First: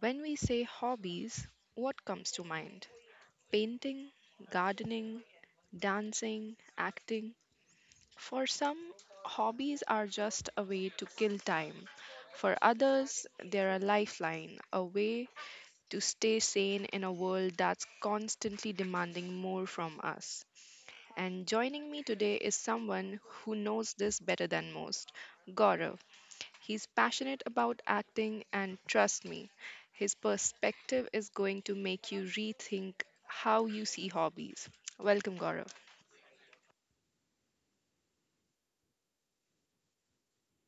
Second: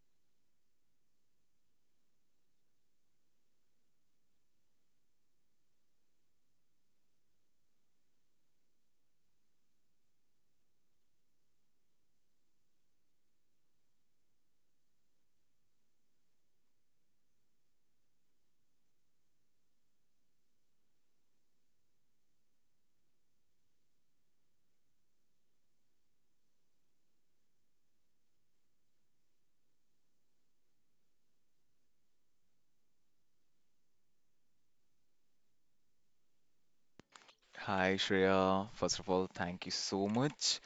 when we say hobbies, what comes to mind? Painting, gardening, dancing, acting. For some, hobbies are just a way to kill time. For others, they're a lifeline, a way to stay sane in a world that's constantly demanding more from us. And joining me today is someone who knows this better than most, Gaurav. He's passionate about acting, and trust me, his perspective is going to make you rethink how you see hobbies. Welcome, Gaurav. Hi, Shreya. First of all, thank you so much.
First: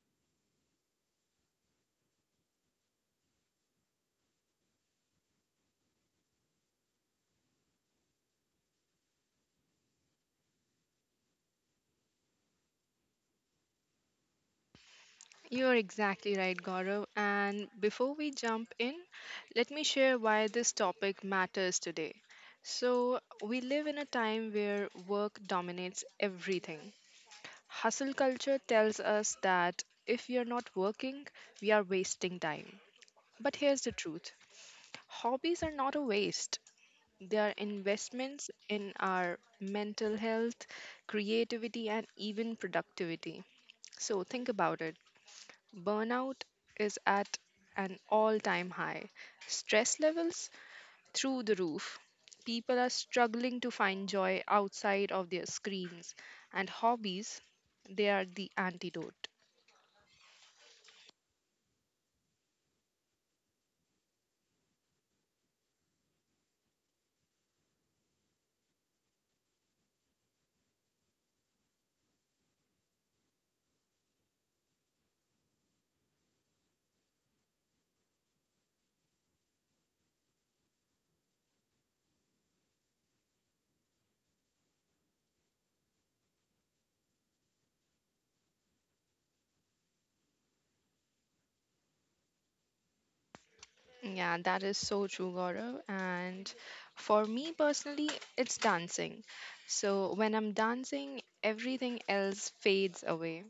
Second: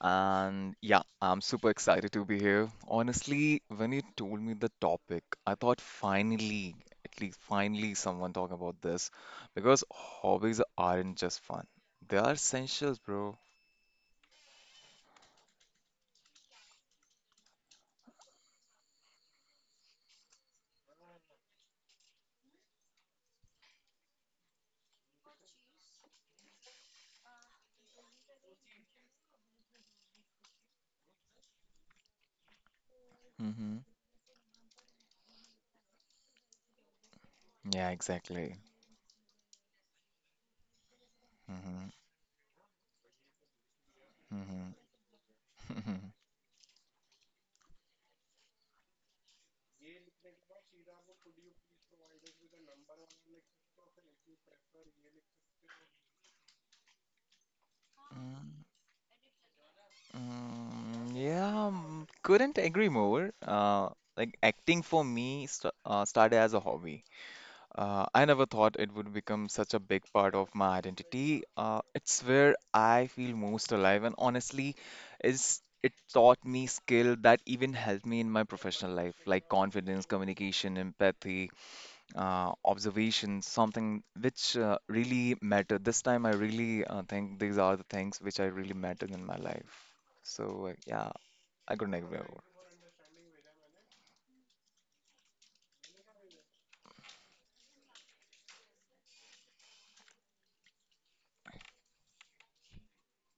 And yeah, I'm super excited to be here. Honestly, when you told me the topic, I thought finally, at least finally, someone talking about this because hobbies aren't just fun. They are essentials, bro. You're exactly right, Gaurav. And before we jump in, let me share why this topic matters today. So, we live in a time where work dominates everything. Hustle culture tells us that if we are not working, we are wasting time. But here's the Hmm. truth, hobbies are not a waste, they are Yeah, investments exactly. in our mental health, creativity, Hmm. and even productivity. So, think about Hmm. it. Burnout is at an all time high, stress levels through the roof. People are struggling to find joy outside of their screens, and hobbies, they are the Mm, antidote. Yeah, couldn't agree more. Like acting for me st started as a hobby. I never thought it would become such a big part of my identity. It's where I feel most alive, and honestly, is it taught me skill that even helped me in my professional life, like confidence, communication, empathy, observation, something which really mattered. This time, I really think these are the things which I really mattered in my life. So yeah, I couldn't agree more. Yeah, that is so true, Gaurav. And for me personally, it's dancing. So when I'm dancing, everything else fades away.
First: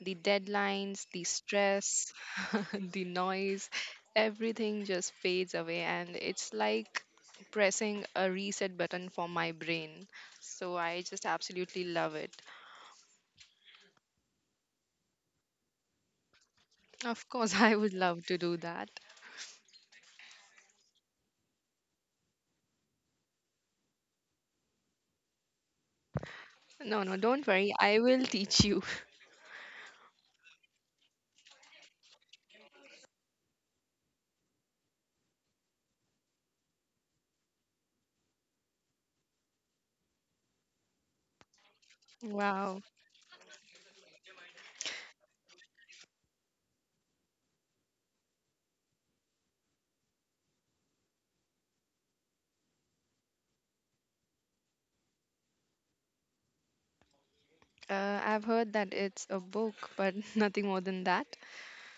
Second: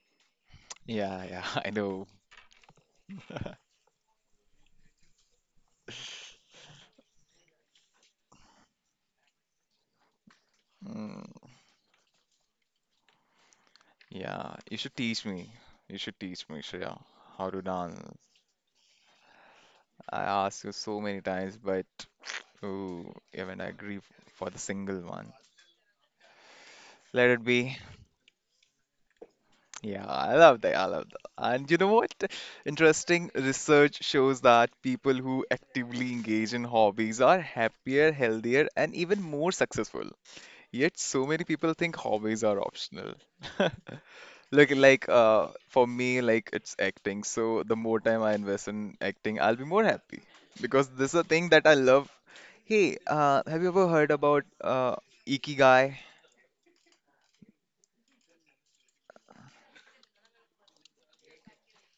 The deadlines, Yeah, the yeah, I know. stress, the noise, everything just fades away. And it's like pressing a reset button for my brain. So I just absolutely love it. Yeah, you should teach me. You should teach me, Shreya, Of how course, to I would dance. love to do that. I asked you so many times, but ooh, you haven't agreed for the single one. No, no, Let it don't worry. be. I will teach you. Yeah, I love that. I love that. And you know what? Interesting research shows that people who actively engage in hobbies are happier, healthier, and even more successful. Yet, so many people think hobbies are Wow. optional. Look, like for me, like it's acting. So the more time I invest in acting, I'll be more happy because this is a thing that I love. Hey, have you ever heard about Ikigai? I've heard that it's a book, but nothing more than that.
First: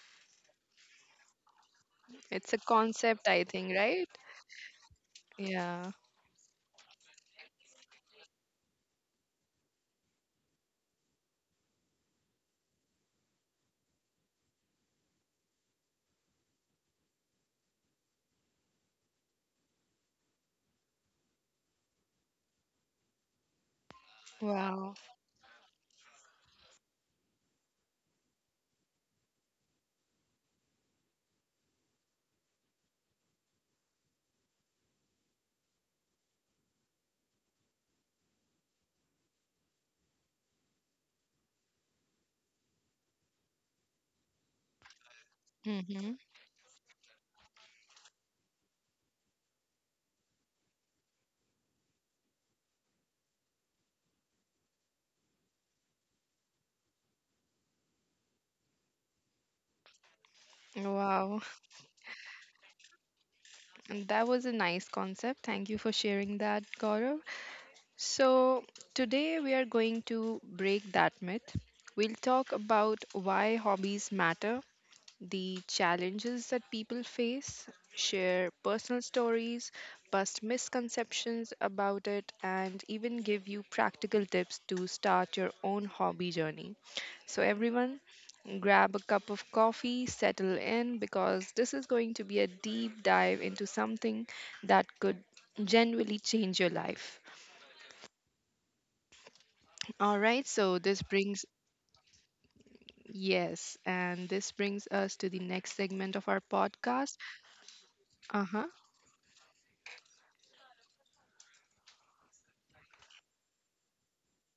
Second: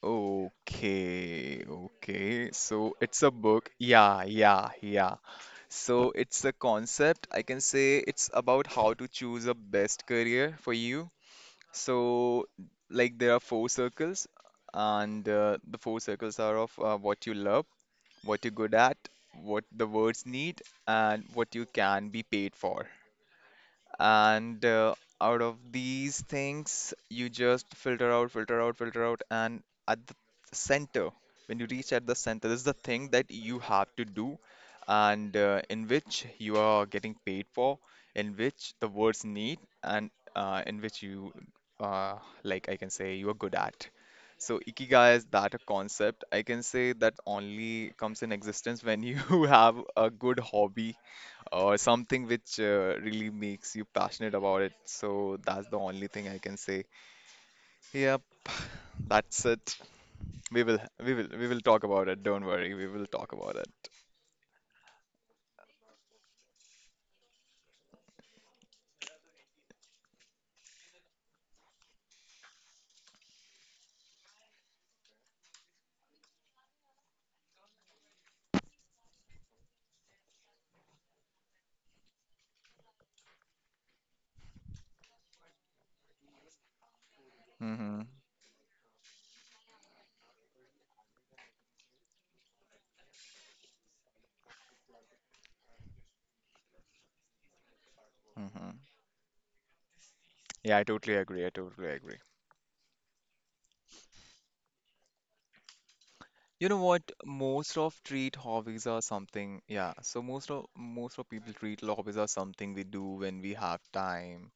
Okay, okay. It's a So it's concept, a I book. think, right? Yeah, yeah, yeah. Yeah. So it's a concept. I can say it's about how to choose a best career for you. So, like, there are four circles, and the four circles are of what you love, what you're good at, what the words need, and what you can be paid for. And Wow. uh, out of these things, you just filter out, filter out, filter out, and at the center, when you reach at the center, this is the thing that you have to do, and in which you are getting paid for, in which the words need, and in which you, uh, like I can say, you are good at. So ikigai is that a Mm-hmm. concept I can say that only comes in existence when you have a good hobby or something which really makes you passionate about it. So that's the only thing I can say. Yep, that's it. We will we will Wow. we will talk about it. Don't worry, we will talk about it. And that was a nice concept. Thank you for sharing that, Gaurav. So, today we are going to break that myth. We'll talk about why hobbies matter, the challenges that people face, share personal stories, bust misconceptions about it, and even give you practical tips to start your own hobby journey. So, everyone, Mm-hmm. grab a cup of coffee, settle in, because this is going to be a deep dive into something that could genuinely change your life. Mm-hmm. All right, Yeah, so I this totally agree. brings, I totally agree. yes, and this brings us to the next segment of our You know what? podcast. Most of treat Uh huh. hobbies are something. Yeah. So most of people treat hobbies are something we do when we have time,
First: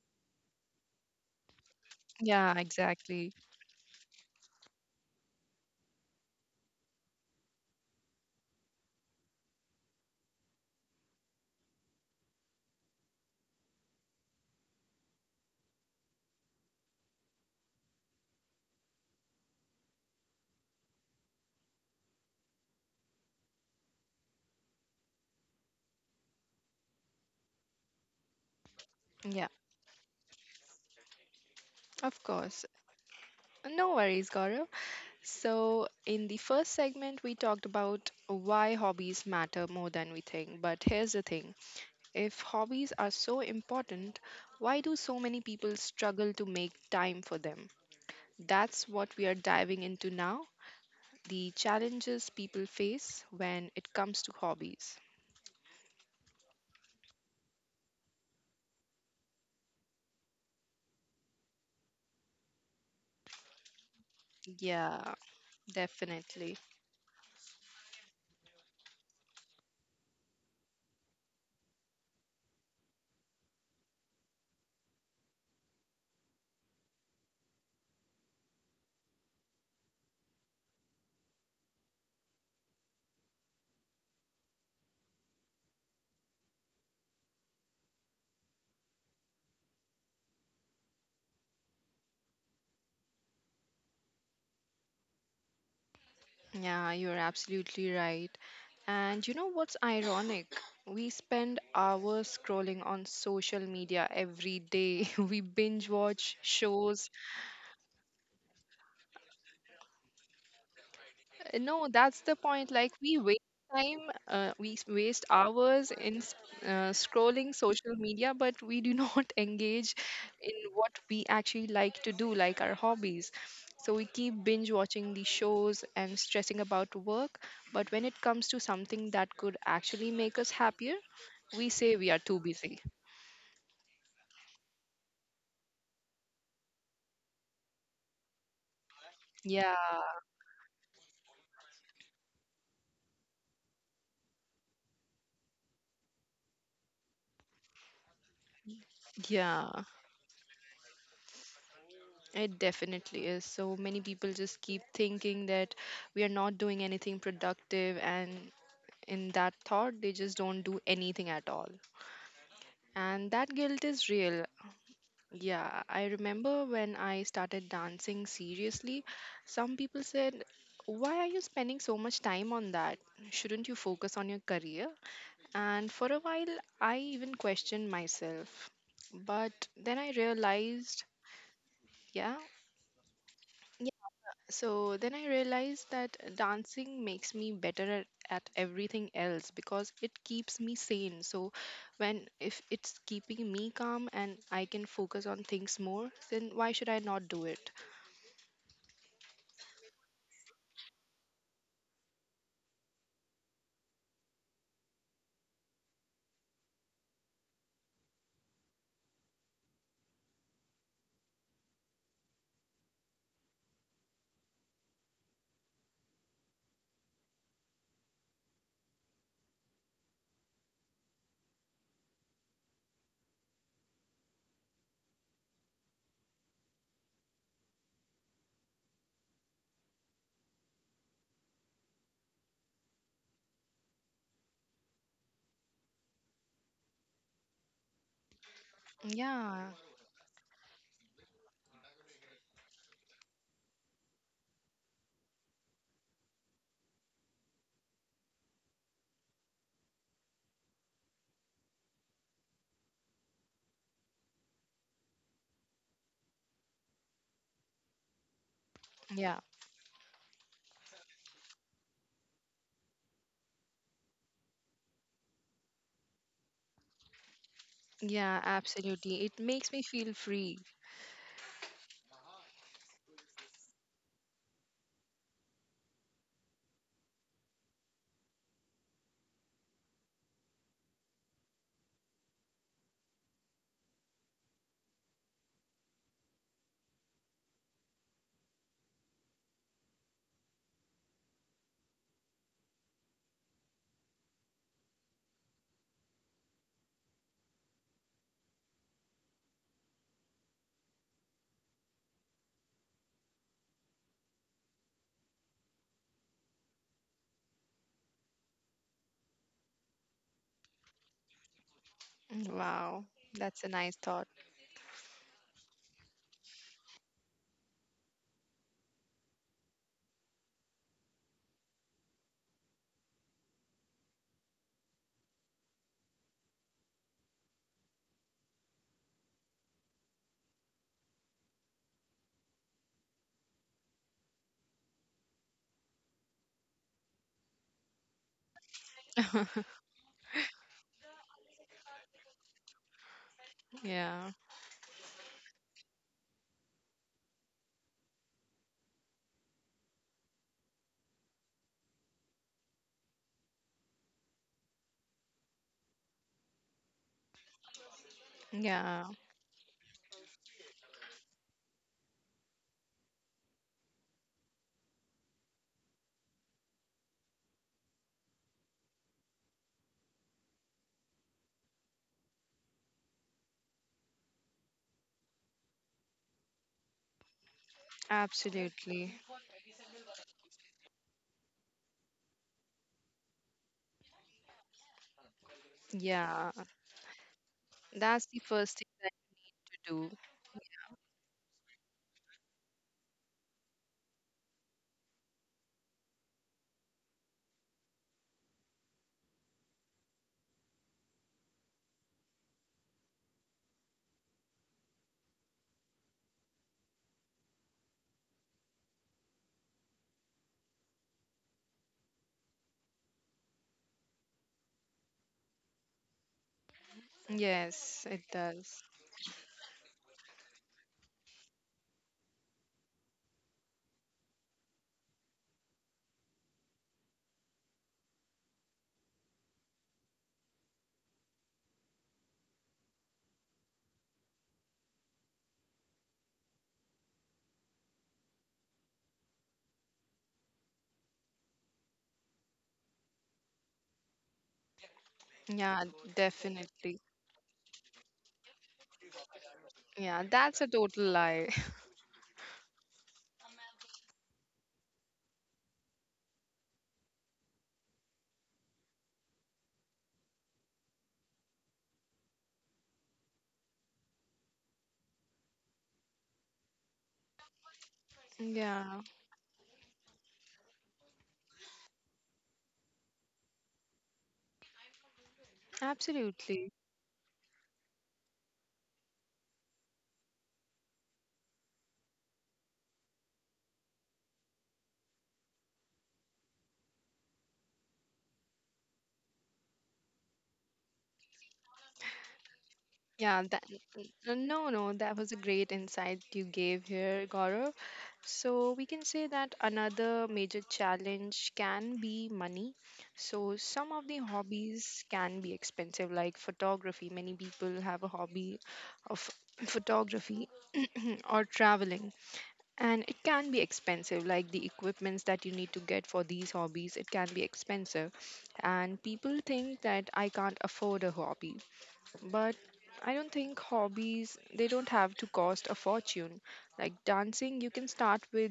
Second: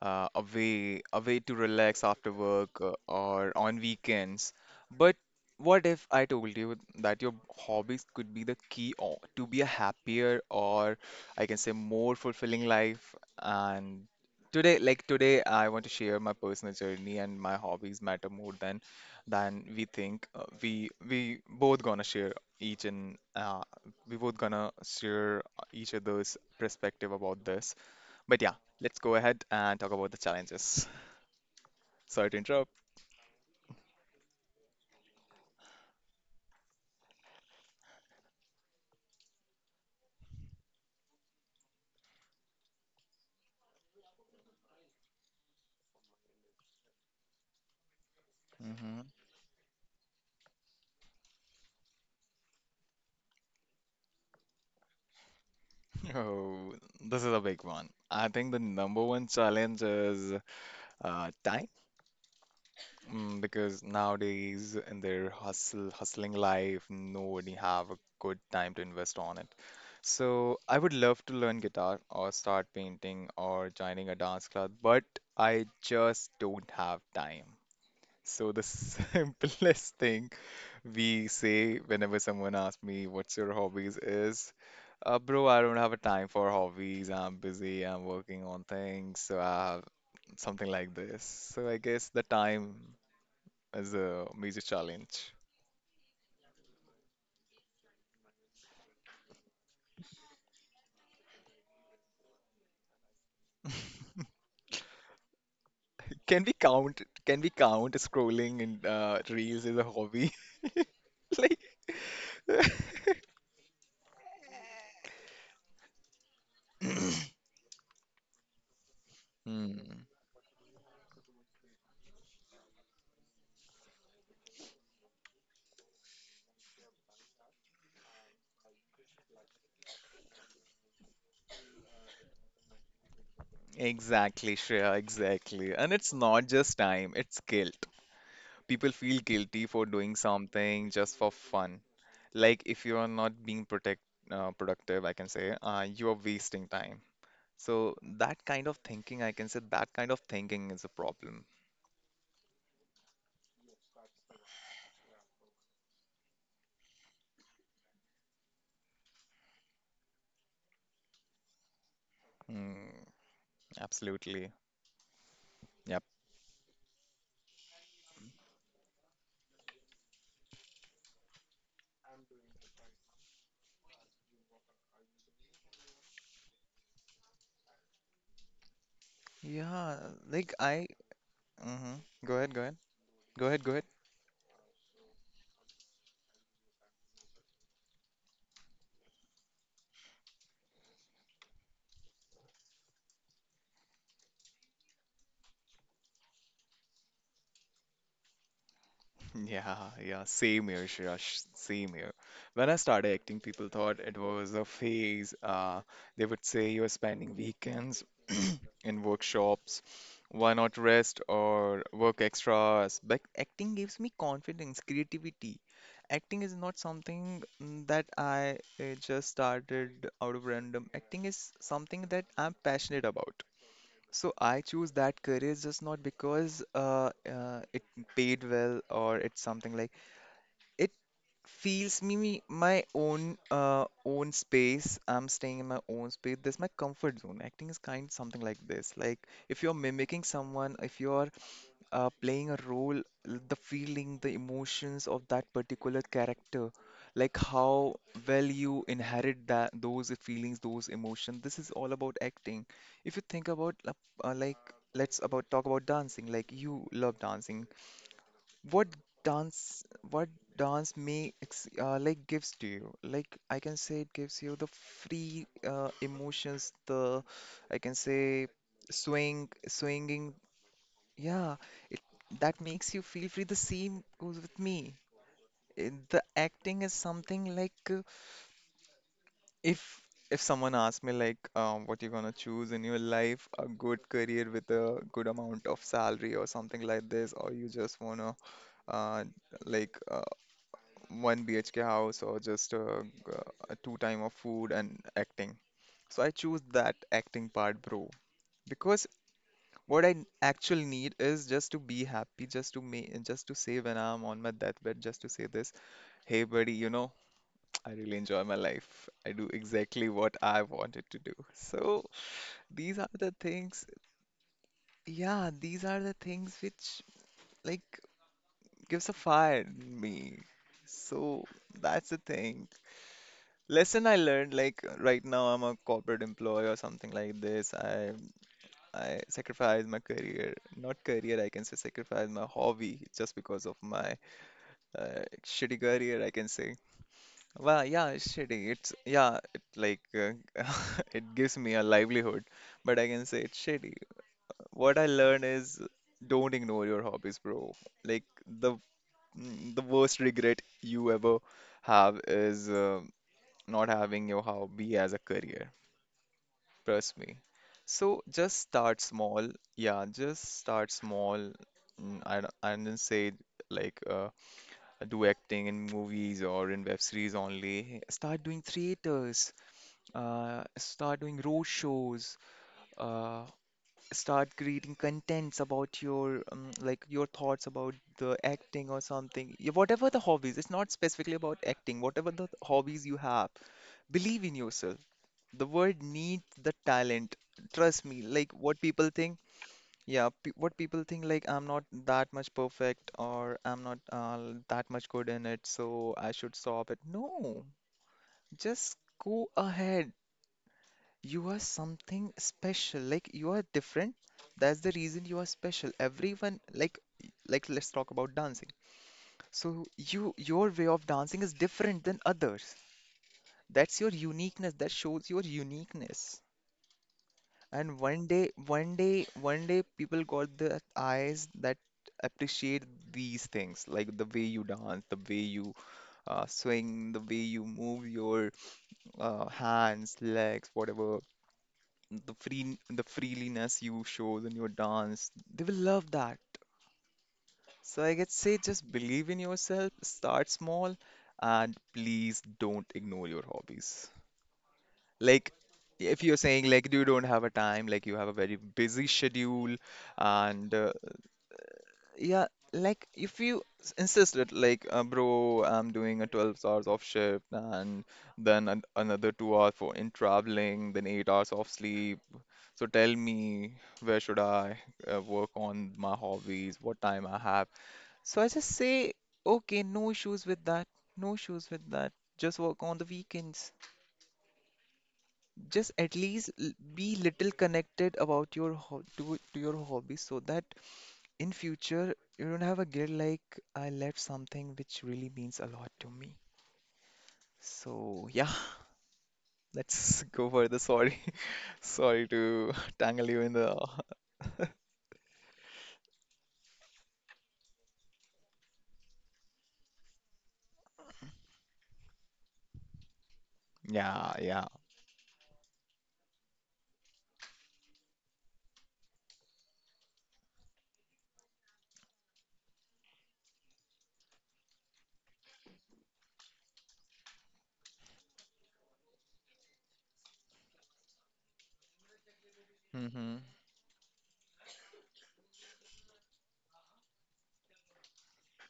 a way to relax after Yeah, work, exactly. or on weekends. But what if I told you that your hobbies could be the key to be a happier or I can say more fulfilling life? And today, like today, I want to share my personal journey and my hobbies matter more than we think. We both gonna share each and we both gonna share each other's perspective about this. But yeah, let's go ahead Yeah, and talk about the challenges. of Sorry to course. interrupt. No worries, Gaurav. So, in the first segment, we talked about why hobbies matter more than we think. But here's the thing, if hobbies are so important, why do so many people struggle to make time for them? That's Hmm. what we are diving into now, the challenges people face when it comes to hobbies. Oh, this is a big one. I think the number one challenge is time. Because nowadays in Yeah, their hustle, hustling definitely. life, nobody have a good time to invest on it. So I would love to learn guitar or start painting or joining a dance club, but I just don't have time. So the simplest thing we say whenever someone asks me, "What's your hobbies?" is, "Bro, I don't have a time for hobbies. I'm busy. I'm working on things. So I have something like this." So I guess the time is a major challenge. Yeah, you're absolutely right. And you know what's ironic? We spend hours scrolling on social media every day. We binge watch Can we count? shows. Can we count scrolling in reels as a hobby? Like. No, that's the point. Like we waste time, we s- waste hours in scrolling social media, but we do not engage Hmm, in what we actually like to do, like our hobbies. So we keep binge watching these shows and stressing about work. But when it comes to something that could actually make us happier, we say we are too busy. exactly, Shreya, exactly. And it's not just time, it's skill. People feel guilty Yeah, for doing something just for fun. Like if you are not being protect productive, I can say, you are wasting time. So that kind of thinking, I can say yeah, that kind of thinking is a problem. it definitely is. So many people just keep thinking that we are not doing anything productive, and in that thought they just don't do anything at all, Mm, and that guilt is real. absolutely. Yeah, Yep. I remember when I started dancing seriously, some people said, why are you spending so much time on that? Shouldn't you focus on your career? And for a while I even questioned myself, but then Yeah, I like I. realized, Mhm. Go yeah. ahead, go ahead. Go ahead, go ahead. So then I realized that dancing makes me better at everything else because it keeps me sane. So when, if it's keeping me calm and I can focus on things more, then why should I not do it? Yeah, yeah, same here, Shirash, same here. When I started acting, people thought it was a phase. They would say you're spending weekends in workshops. Why not rest or work extras? But acting gives me confidence, creativity. Acting is not something that I just started out of random. Acting is something that I'm passionate about. So I choose that career just not because it paid well or it's something like it feels me my own own space. I'm staying in my own space. This my comfort zone. Acting is kind something like this. Like if Yeah. you're mimicking someone, if you're playing a role, the feeling, the emotions of that particular character, like how well you inherit that those feelings, those emotions. This is all about acting. If you think about like let's about talk about dancing. Like you love dancing. What Yeah. dance, what may ex like gives to you, like I can say it gives you the free emotions, the I can Yeah, say absolutely. It swing, makes me feel swinging, free. yeah, it, that makes you feel free, the same goes with me. The acting is something like if if someone asks me like what you're gonna choose in your life, a good career with a good amount of salary or something like this, or you just wanna uh, like uh, one BHK house or just two time of food and acting. So I choose that acting part, bro, because what I actually need is just to be happy, just to make, just to say when I'm on my deathbed, just to say this, hey buddy, you know, I really enjoy my life. I do exactly what I wanted to do. So Mm, these are wow. the That's a things, nice thought. yeah, these are the things which like gives a fire in me. So that's the thing. Lesson I learned, like right now I'm a corporate employee or something like this. I sacrifice my career, not career, I can say sacrifice my hobby just because of my shitty career, I can say. Well, yeah, it's shitty. It's yeah, it like it gives me a livelihood, but I can say it's shitty. Yeah. What I learned is don't ignore your hobbies, bro. Like the worst regret you ever have is not having your hobby as a career. Trust me. So just start Yeah. small. Yeah, just start small. I don't say like do acting in movies or in web series only. Start doing theaters. Start doing road shows. Uh, Start creating contents about your like your thoughts about the acting or Absolutely. something. Yeah, whatever the hobbies, it's not specifically about acting. Whatever the hobbies you have, believe in yourself. The word needs Yeah. the talent. Trust me, That's the like what first thing people I think, have to yeah, pe what people think, like I'm not that much perfect or I'm not that much good in it, so I should stop it. No, just go ahead. You are something special. Like you are different. That's the reason you are special. Everyone, like, let's talk about dancing. So you, your way of dancing is different than others. That's your uniqueness. That shows your uniqueness. do. And Yes, it one day, does. one day, one day, people got the eyes that appreciate these things, like the way you dance, the way you swing, the way you move your hands, legs, whatever, the freeliness you show in your dance. They will love that. So I could say, just believe in yourself, start small, and please don't ignore your hobbies. Like, Yeah, if you're saying like you definitely. don't have a time, like you have a very busy schedule, Yeah, that's a and total lie. yeah, like if you insist that like, bro, I'm doing a 12 hours of shift and then an another 2 hours for in traveling, then 8 hours of sleep. So tell me where should I work on my hobbies, what time I have. So I just Yeah, say, okay, no issues with that, no issues with that. Just work on the weekends. Just at least absolutely. be little connected about your to your hobby so that in future you don't have a guilt like I left something which really means a lot to me. So yeah, let's go for the sorry. Sorry to tangle you Yeah, in the no, no, that was a great insight you gave here, Gaurav. So we can say that another major challenge can be money. So some of the yeah, yeah. hobbies can be expensive, like photography. Many people have a hobby of photography or traveling. And it can be expensive, like the equipments that you need to get for these hobbies, it can be expensive. And people think that I can't afford a hobby, but I don't Mm-hmm. think hobbies, they don't have to cost a fortune. Like dancing,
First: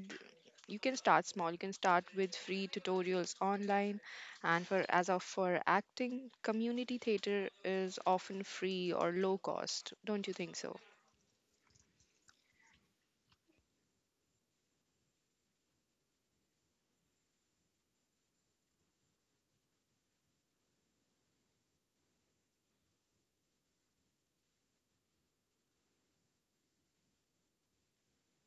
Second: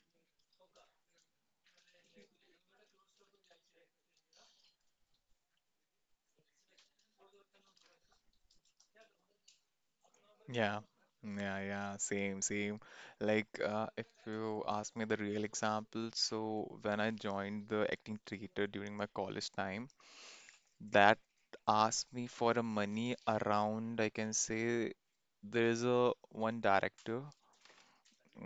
you can start small, you can start with free tutorials online. And for, as of for acting, community theater is often free or low cost, don't you think so? Yeah. Yeah, yeah, same, same. Like, if you ask me the real example, so when I joined the acting theater during my college time, that asked me for a money around, I can say there is a one director,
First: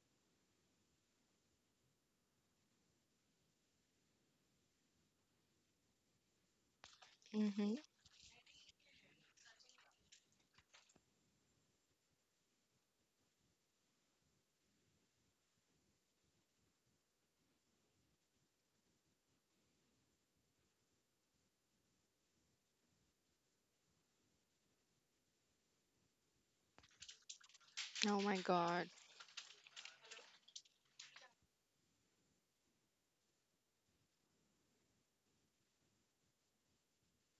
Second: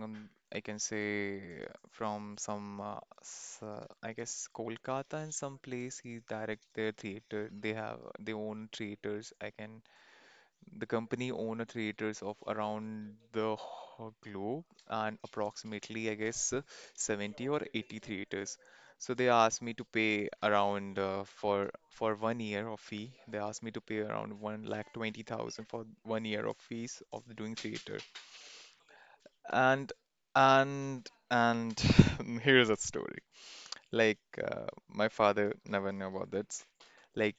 um, I can say from some I guess Kolkata and some place he direct their theater. They Mm-hmm. have their own theaters. I can the company owns theaters of around the globe and approximately, I guess, 70 or 80 theaters. So they asked me to pay around for one year of fee. They asked me to pay around 1,20,000 for one year of fees of doing theater. Oh my god. And and here's a story. Like my father never knew about this. Like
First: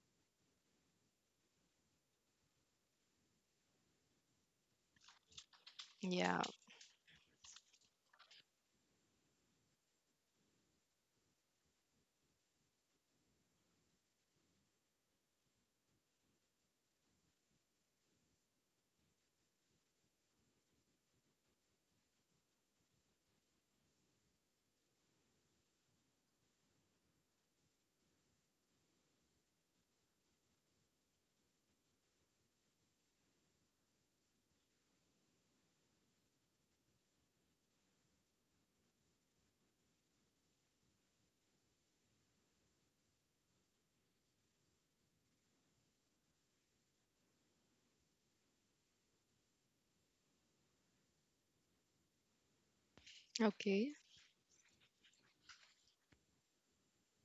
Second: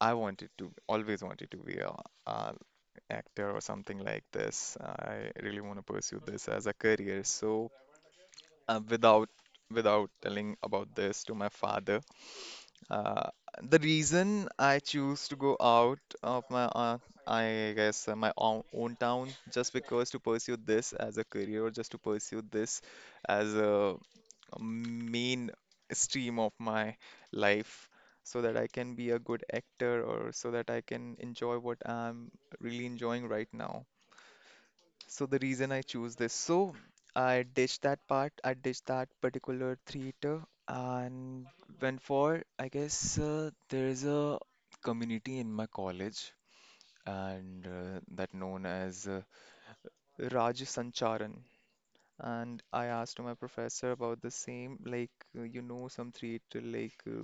I wanted to always wanted to be a actor or something like this. I really want to pursue Yeah. this as a career. So, uh, without without telling about this to my father, uh, the reason I choose to go out of my, I guess, my own town just because to pursue this as a career or just to pursue this as a main stream of my life so that I can be a good actor or so that I can enjoy what I'm really enjoying right now. So the reason I choose this, so I ditched that part, I ditched that particular theater and went for, I guess, there is a community in my college and that known as Raj Sancharan. And I asked my professor Okay, about the same, like, some theater, like,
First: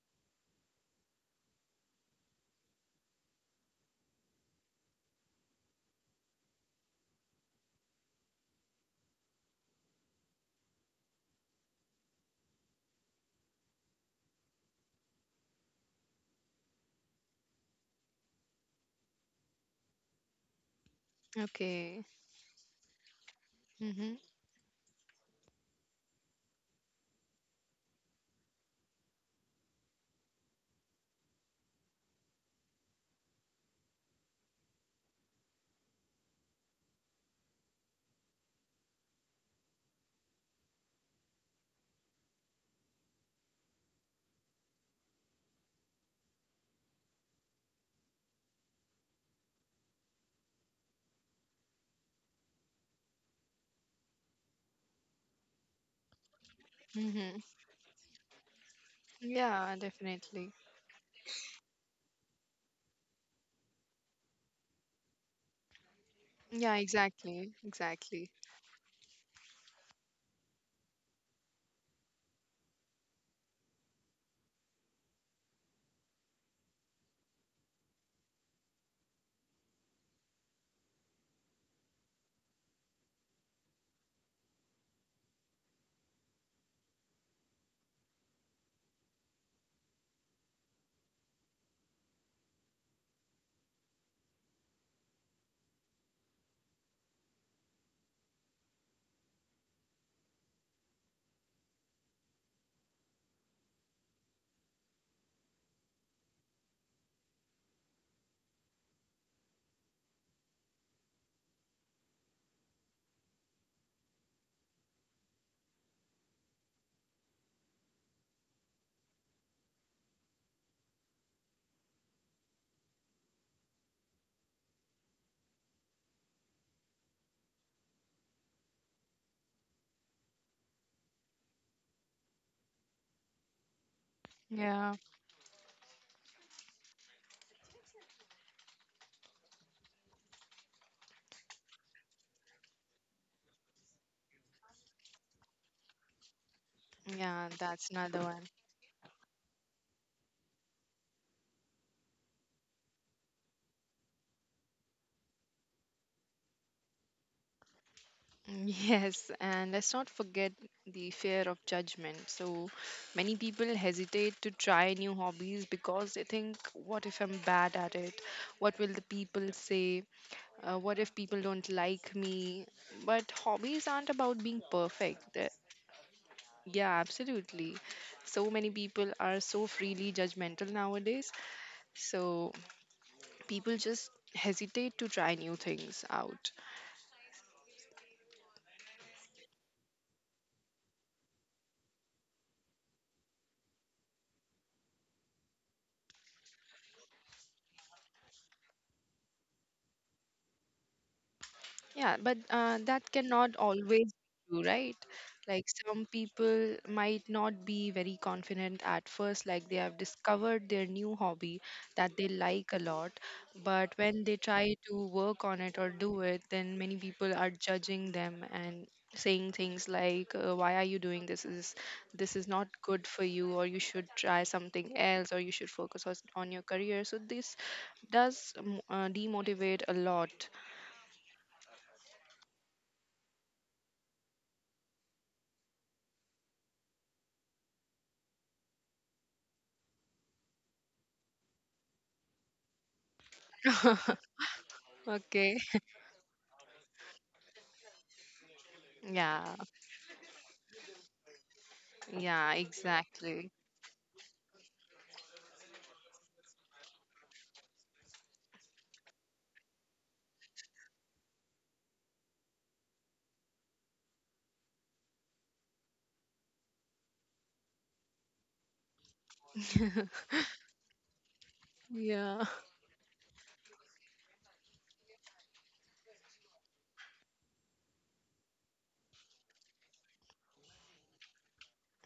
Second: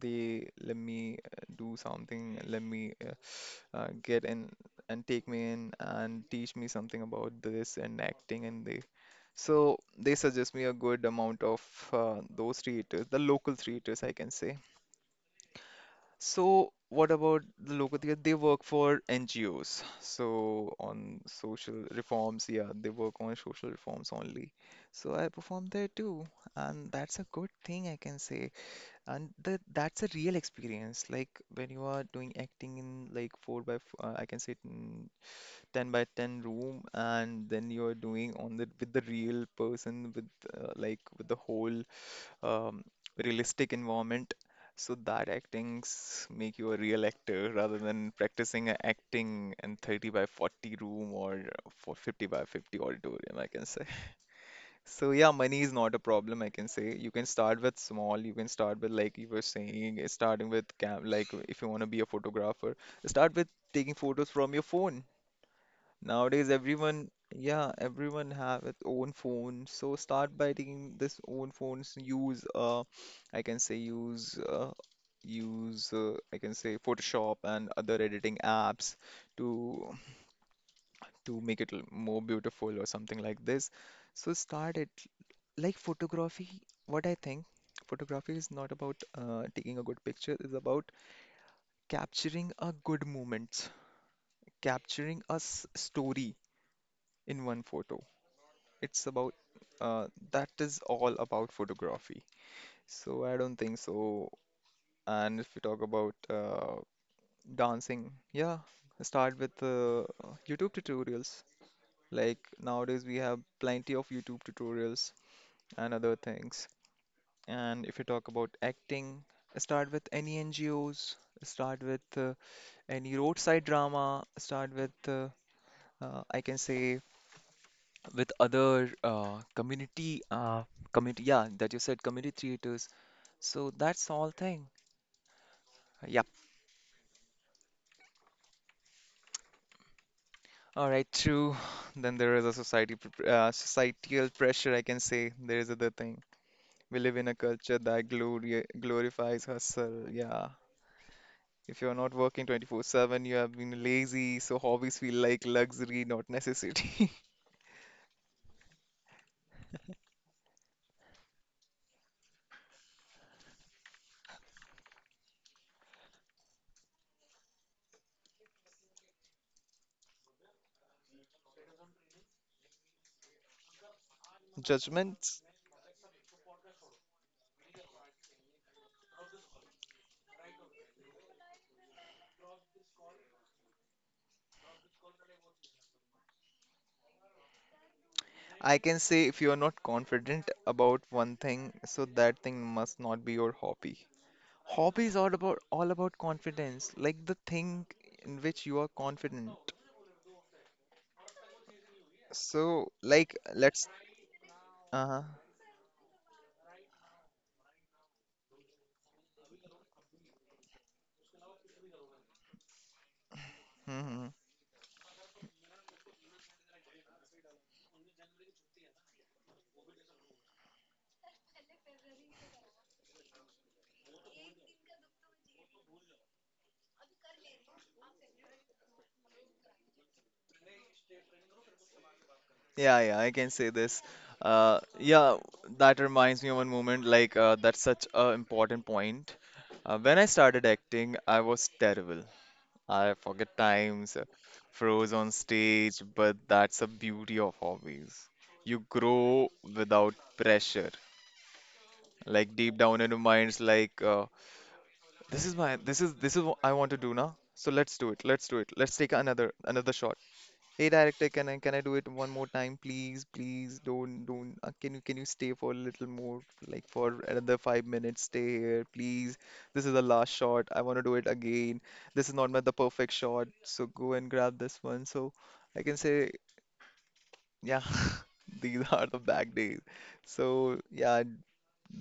they let me do something, let me get in and take me in and teach me something about this and acting and they so they suggest me a good amount of those theaters, the local theaters, I can say. So what about the local theater? They work for NGOs. So on social okay. reforms, yeah, they work on social reforms Mm-hmm. only. So I perform there too, and that's a good thing I can say. And that's a real experience. Like when you are doing acting in like I can say 10 by 10 room and then you're doing on the with the real person with like with the whole um, realistic environment so that actings make you a real actor rather than practicing a acting in 30 by 40 room or for 50 by 50 auditorium, I can say. So yeah, money is not a problem, I can say. You can Mm-hmm. start with small, you can start with, like you were Yeah, saying, definitely. starting with cam, like if you want to be a photographer, start with taking photos from your phone. Nowadays, Yeah, everyone, exactly. yeah, Exactly. everyone have its own phone. So start by taking this own phones. Use, I can say use, I can say Photoshop and other editing apps to make it more beautiful or something like this. So start it like photography. What I think, photography is not about taking a good picture. It's about capturing a good moment, capturing a story in one photo. It's about uh, that is all about photography. So I don't think so. And if we talk about dancing, yeah, start with YouTube tutorials. Like nowadays we have plenty of YouTube tutorials and other things. And if you talk about acting, start with any NGOs, start with any roadside drama, start with I can say with other community, yeah, that you said, community theaters. So that's all thing. Yeah. Yep. All right, true. Then there is a society societal pressure, I can say. There is other thing. We live in a Yeah, culture that's that another one. glory glorifies hustle, yeah. If you're not working 24/7, you have been lazy, so hobbies feel like luxury, not necessity. Mm, yes, and let's not forget the fear of judgment. So many people hesitate to try new hobbies because they think, what if I'm bad at it? What will the people say? What if people don't like me? But hobbies aren't about being Judgments. perfect. Yeah, absolutely. So many people are so freely judgmental nowadays. So people just hesitate to try new things out. I can say if you are not confident about one thing, so that thing must not be your hobby. Hobby is all about confidence, like the thing in which you are confident. Yeah, but So, that like, cannot let's. always be true, right? Uh-huh. Like some people might not be very confident at first, like they have discovered their new hobby that they like a lot, but when they Hmm. try to work on it or do it, then many people are judging them and saying things like, why are you doing this? Is this is not good for you, or you should try something else, or you should focus on your career. So this does demotivate a lot. Yeah, yeah, I can say this. Yeah, that reminds me of one moment. Like, that's such a important point. When I started acting, I was terrible. I forget times, froze on Okay. stage, but that's the beauty of hobbies. You Yeah. grow without pressure. Yeah, Like deep down in your exactly. minds, like. This is my this is what I want to do now. So let's do it. Let's do it. Let's take another shot. Hey director, can I do it one more time, please? Please don't. Can you stay for a little more, like for another 5 minutes? Stay here, please. This is the last shot. I want to do it again. This Yeah, is not my the perfect shot. So go and grab this one. So I can say, yeah, these are the back days. So yeah,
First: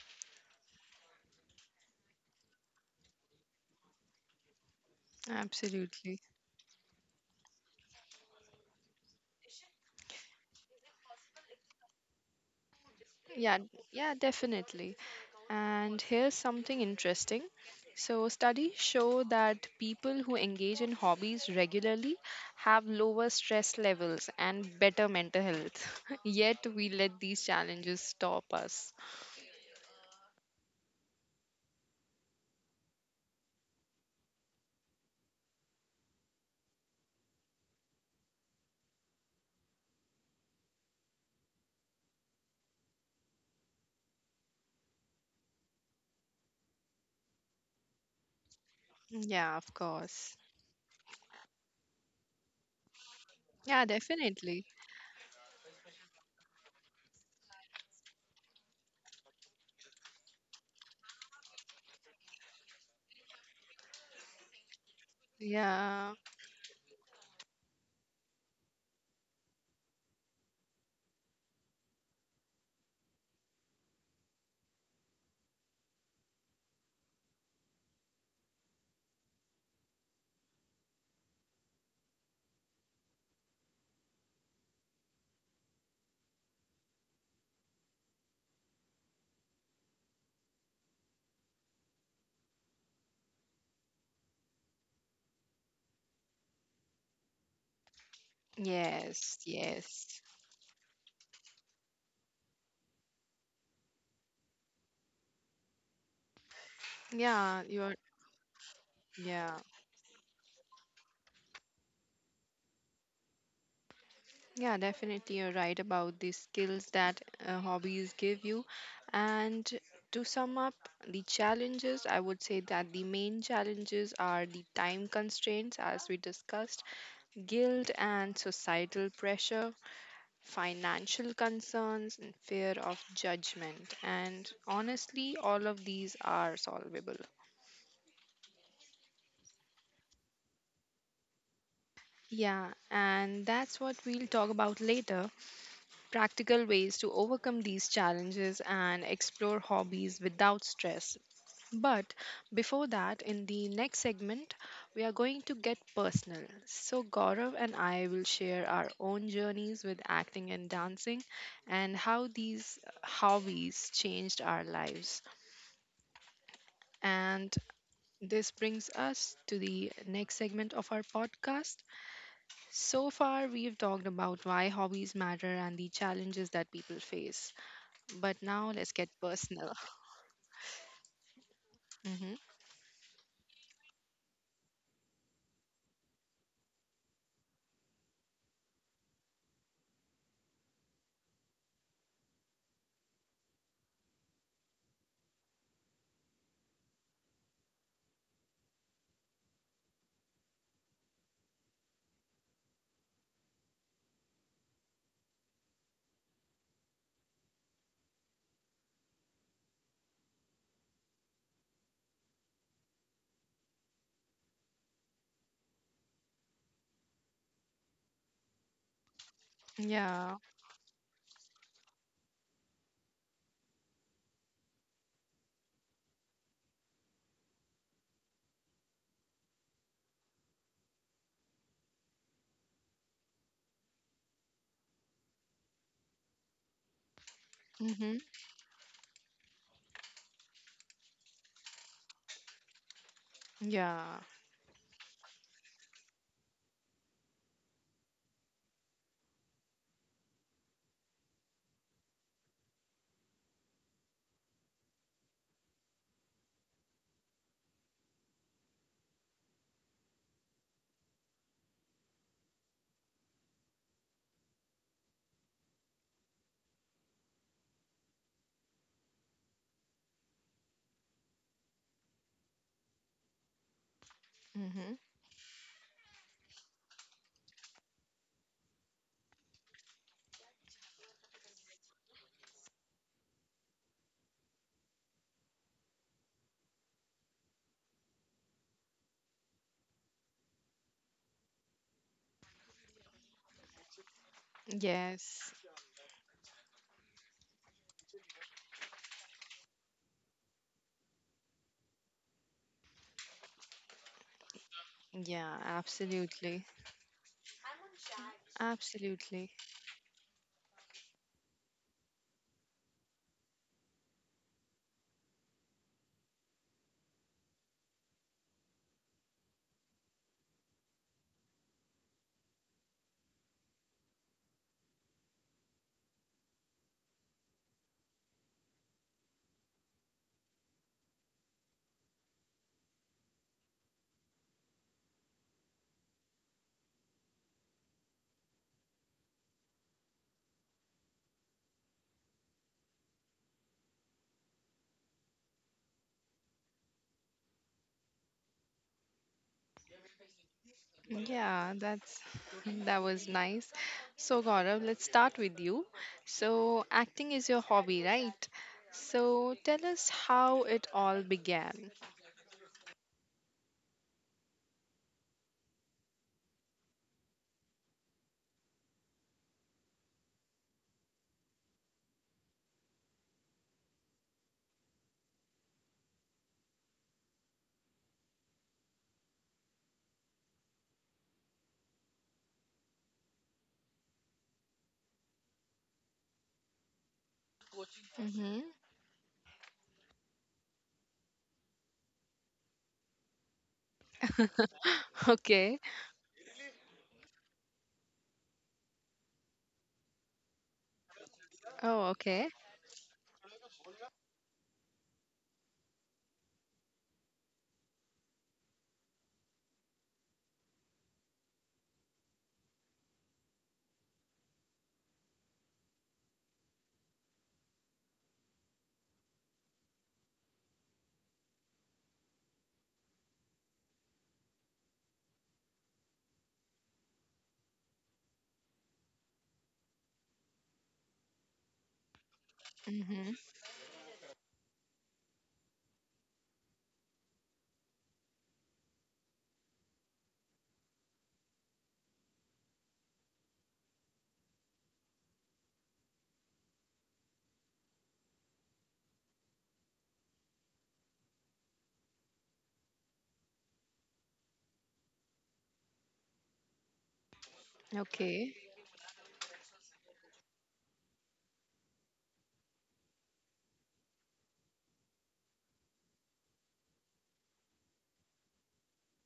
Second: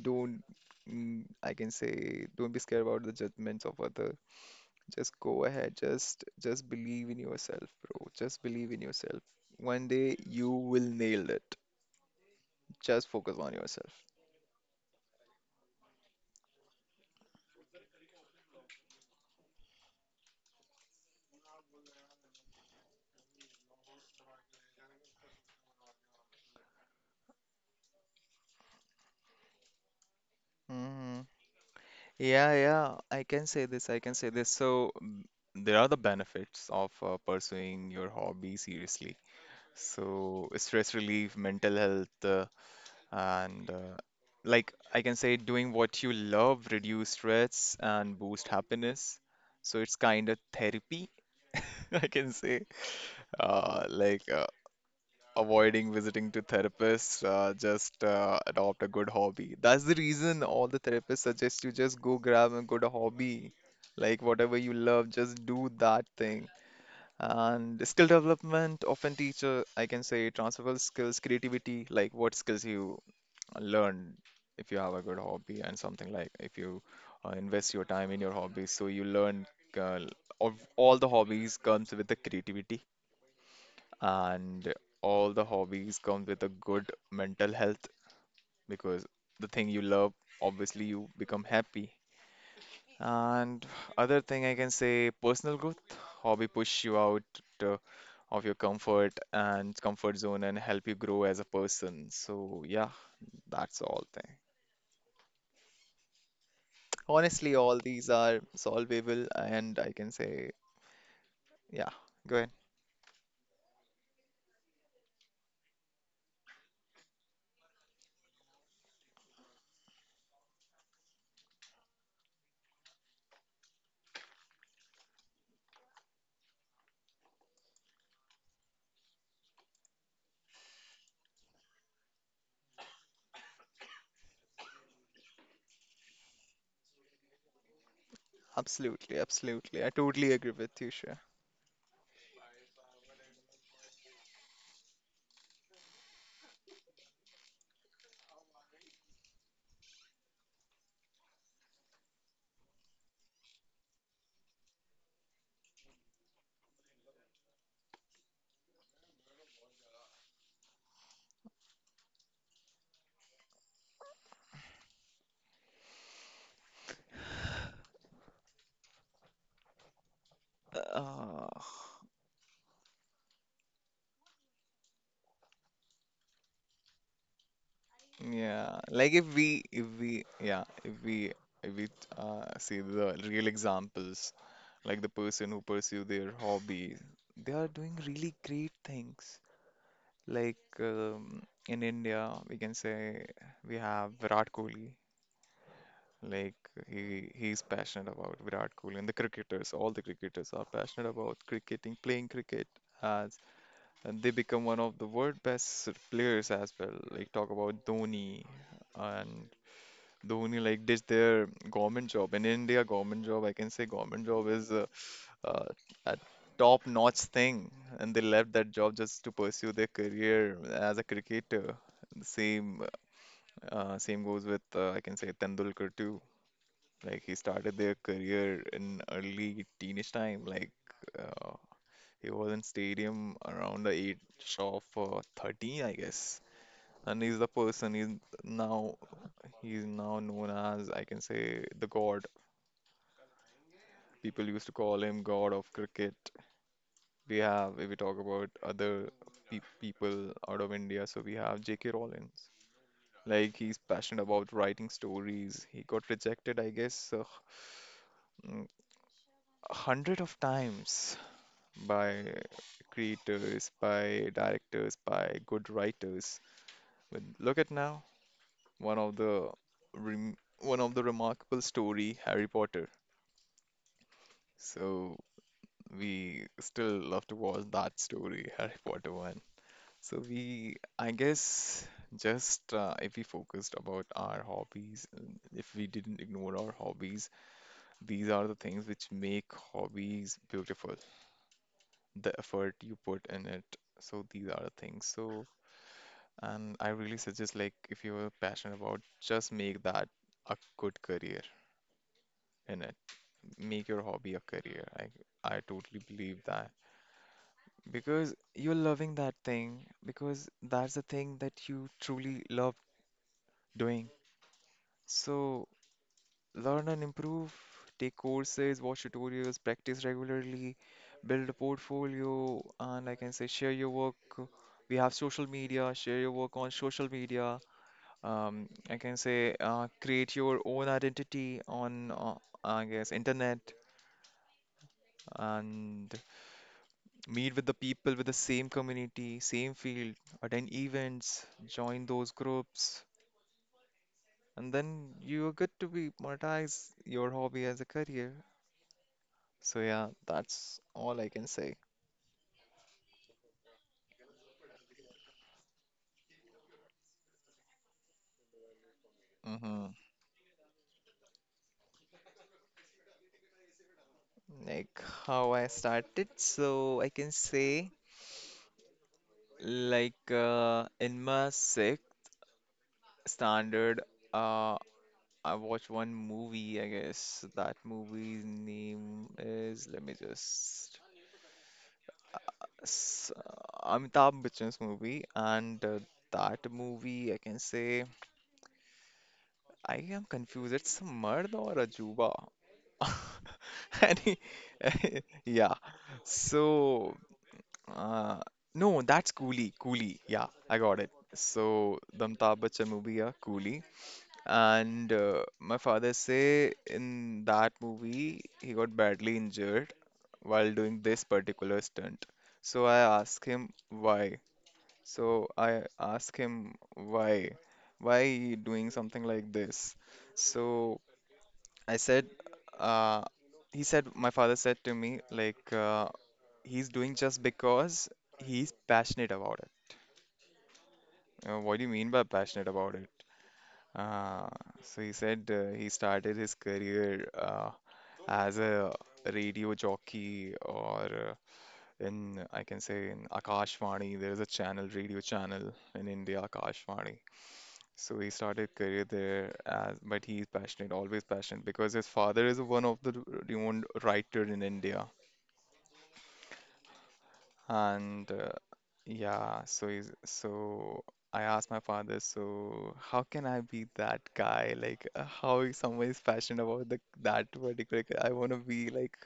don't. I can say, don't be scared about the judgments of others. Just go ahead. Just absolutely. just believe in yourself, bro. Just believe in yourself. One day you will nail it. Just focus on Yeah, yourself. yeah, definitely. And here's something interesting. So, studies show that people who engage in hobbies regularly have lower stress levels and better mental health. Yet, we let these challenges stop us. Hmm. Yeah, yeah, I can say this. I can say this. So, there are the benefits of pursuing your hobby seriously. So, stress relief, mental health, and like I can say, doing what you love reduce stress and boost happiness. Yeah, of So, it's kind course. of therapy, I can say. Yeah, Like definitely. avoiding visiting to therapists, just adopt a good hobby. That's the reason all the therapists suggest you just go grab a good hobby, like whatever you love, just do that Yeah. thing. And skill development often teacher, I can say transferable skills, creativity, like what skills you learn if you have a good hobby and something like if you invest your time in your hobby, so you learn uh, of all the hobbies comes with the creativity and all the hobbies come with a good mental health because the thing you love obviously you become happy, and other thing, I can say, personal growth. Hobby push you out uh, of your Yes, yes. comfort zone and help you grow as a person, so yeah, that's all thing. Honestly, Yeah, all you're, these are solvable, yeah, and I can say, yeah, go ahead. yeah, definitely you're right about the skills that hobbies give you. And to sum up the challenges, I would say that the main challenges are the time constraints, as we discussed, guilt and societal pressure, financial concerns, and fear of judgment. And honestly, all of these are solvable. Absolutely, absolutely, I totally agree with you, Shreya. Yeah, and that's what we'll talk about later: practical ways to overcome these challenges and explore hobbies without stress. But before that, in the next segment, we are going to get personal. So, Gaurav and I will share our own journeys with acting and dancing and how these hobbies changed our lives. And this brings us to the next segment of our Uh, podcast. So far, we've talked about why hobbies matter and the challenges that people face. But Yeah, now let's like get personal. if we yeah if we Hmm. See the real examples, like the person who pursue their hobby, they are doing really great things. Like in India, we can say we have Virat Kohli. Like he's passionate about Virat Kohli and the cricketers. All the cricketers are passionate about cricketing, playing cricket as, and they become one of the world best players as well. Like talk about Dhoni and the only like ditch their government job. In India, government job, I can say government job is uh, a top-notch thing, and they left that job just to pursue their Yeah. career as a cricketer. The same goes with I can say Tendulkar too. Like he started their career in early teenage time. Like uh, he was in stadium around the age of 13, I guess. And he's the person Hmm. now he's now known as, I can say, the god. Yeah. People used to call him God of Cricket. We have, if we talk about other pe people out of India, so we have J.K. Rowling's. Like he's passionate about writing stories. He got rejected, I guess, mm, 100 of times by creators, by directors, by good writers. But look at now, one of the one of the remarkable story, Harry Potter. Hmm. So we still love to watch that story, Harry Potter. So we, I guess, just if we focused about our hobbies, and if we didn't ignore our hobbies, these are the things which make hobbies beautiful. The effort you put in it. So these are the things. So, Yes. and I really suggest like if you're passionate about, just make that a good career in it. Make your hobby a career. Yeah, I totally believe absolutely. that because you're loving that Absolutely. thing, because that's the thing that you truly love doing. So, learn and improve, take courses, watch tutorials, practice regularly, build a portfolio, and like I can say share your work. We have social media, share your work on social media. I can say create your own identity on, I guess, internet, and meet with the people with the same community, same field, attend events, join those groups, and then you are good to be monetize your hobby as a career. So yeah, that's all I can Yeah, say. that's that was nice. So Gaurav, let's start with you. So acting is your hobby, right? So tell Hmm. us how it all began. Like how I started, so I can say, like in my sixth standard, uh, I watched one movie. I guess that movie's name is let me just Amitabh Bachchan's movie, and that movie I can say Hmm. I am confused. It's a Mard or a Juba. And he, Okay. yeah. So Uh, no, that's Coolie. Coolie. Yeah, I got it. So, Oh, the okay. Amitabh Bachchan movie, yeah, Coolie. And my father say in that movie he got badly injured while doing this particular stunt. So I asked him why. So I asked him why he doing something like this. So I said, uh, he said my father said to me like he's doing just because he's passionate about it. What do you mean by passionate about it? Hmm. Uh, so he said he started his career as a radio jockey or in, I can say, in Akashvani. There is a channel, radio channel in India, Akashvani. So he started career there, as, but he's passionate, always passionate, because his father is one of the renowned writer in India. And Okay. yeah, so I asked my father, so how can I be that guy? Like, how is someone is passionate about the that particular? I want to be like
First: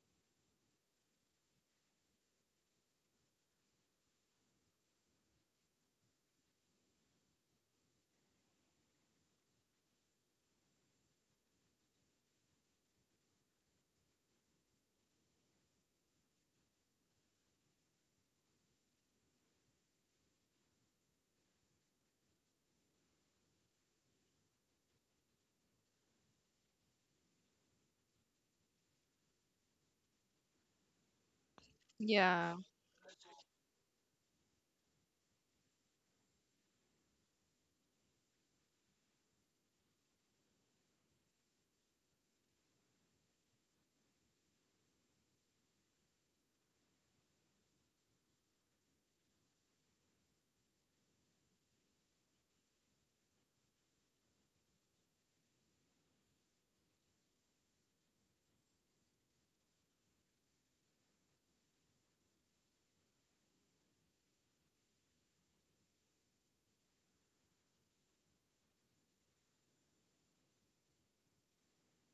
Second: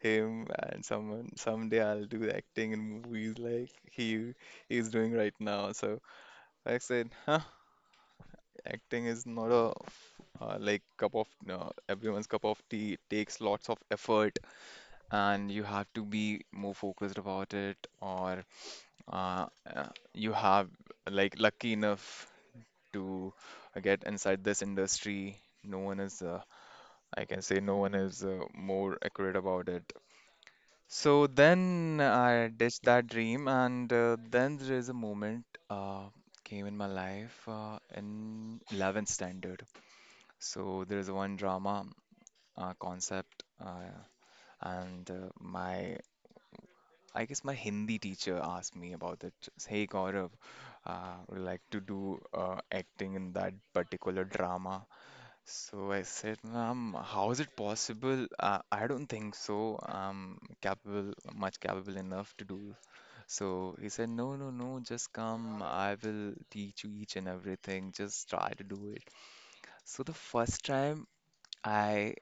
him, and someone someday I'll do acting in movies like he is doing right now. So I said, huh, acting is not a like cup of no, everyone's cup of tea. It takes lots of effort, and you have to be more focused about it, or uh, uh, you have like lucky enough to get inside this industry. No one is, I can say, no one is more accurate about it. So then I Yeah. ditched that dream, and then there is a moment came in my life in 11th standard. So there is one drama concept, and my I guess my Hindi teacher asked me about that. Just, hey Gaurav, would you like to do acting in that particular drama. So I said, ma'am, how is it possible? I don't think so. I'm capable, much capable enough to do. So he said, no, no, no, just come. I will teach you each and everything. Just try to do it. So the first time I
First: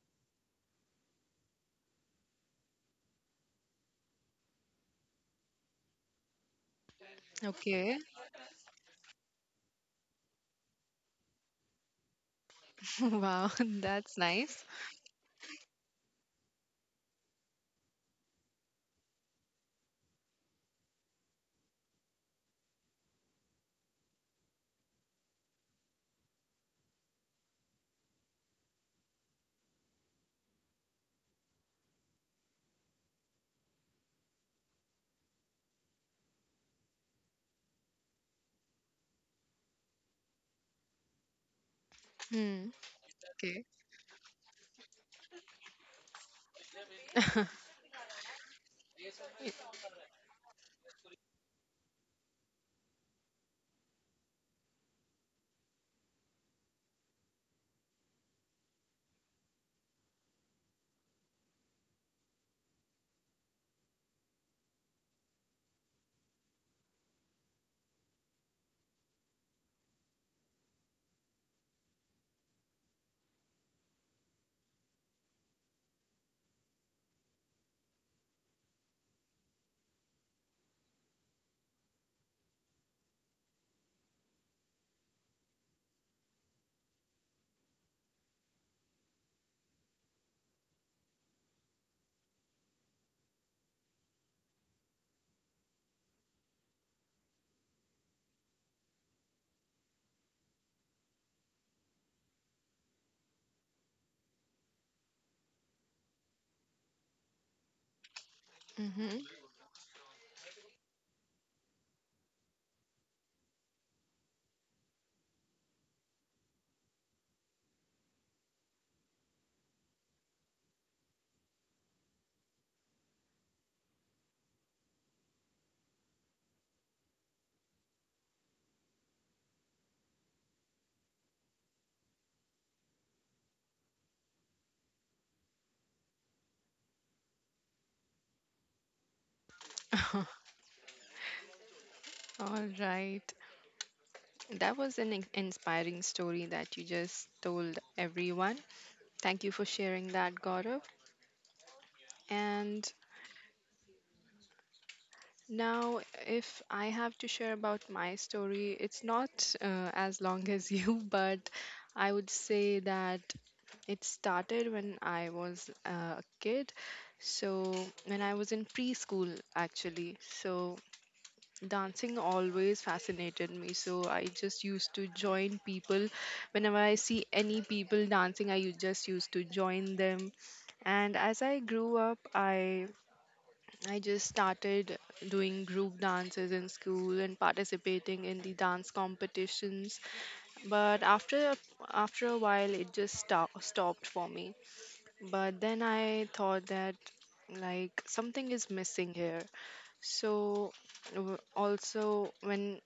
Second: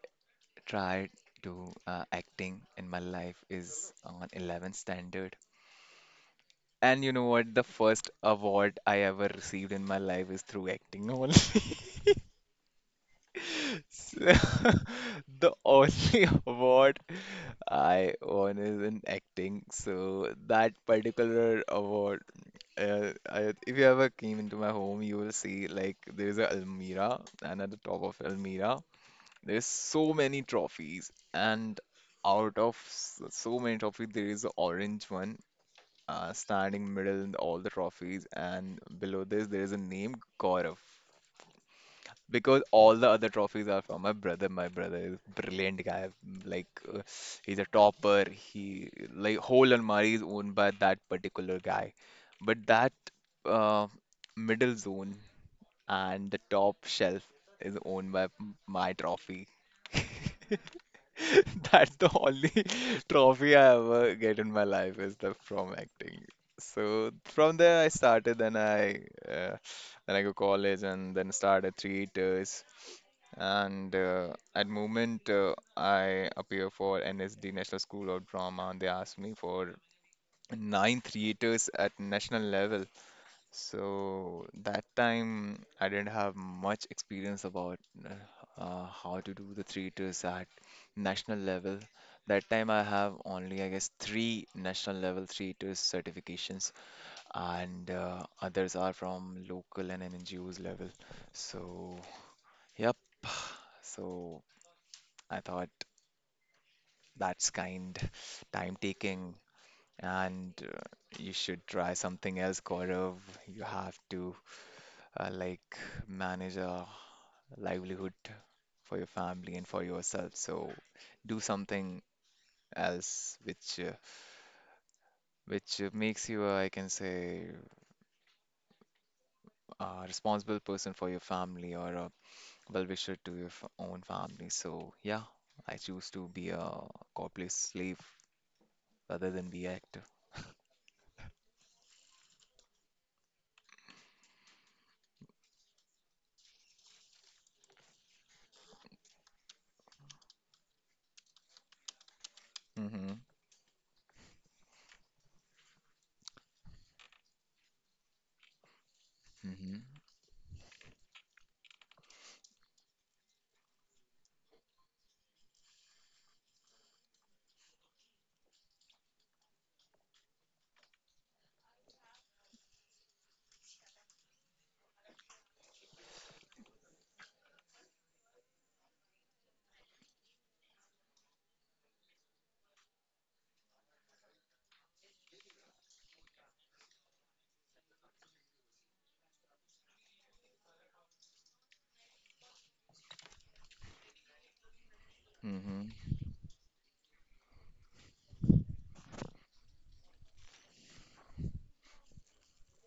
tried to acting in my life is on 11th standard. And you know what? The Okay. first award I ever received in my life is through acting only. Wow, So, that's nice. the only award I won is in acting. So that particular award, if you ever came into my home, you will see like there's a Almira, and at the top of Almira, there's so many trophies, and so many trophies, there is an orange one standing middle in all the trophies, and below this there is a name Gaurav. Because Hmm. all the other trophies are from my brother. My brother is brilliant guy. Like uh, he's a topper. He like whole almari is owned by that particular guy. But that uh, middle zone and the top shelf is owned by my trophy. That's the only trophy I ever get in my life is the from acting. So from there I started, uh, then I go college and then started 3 years. And At moment I appear for NSD National School of Drama, and they asked me for 9 theaters at national level. So that time I didn't have much experience about how to do the theaters at national level. That time I have only, I guess, 3 national level theaters certifications, and others are from local and NGOs level. So, yep. So I thought that's kind time Mhm. taking, and you should try something else, Gaurav. You have to like manage a livelihood for your family and for yourself. So do something else which makes you, a, I can say, a responsible person for your family or a well-wisher to your f own family. So yeah, I choose to be a corporate slave rather than be actor. All right. That was an inspiring story that you just told everyone. Thank you for sharing that, Gaurav. And Mm-hmm. now, if I have to share about my story, it's not Mm-hmm. As long as you, but I would say that it started when I was a kid. So, when I was in preschool, actually. So, dancing always fascinated me, so I just used to join people. Whenever I see any people dancing, I just used to join them. And as I grew up, I just started doing group dances in school and participating in the dance competitions. But after a while it just stopped for me. But then Mm-hmm. I thought that, like, something is missing here. So, also, when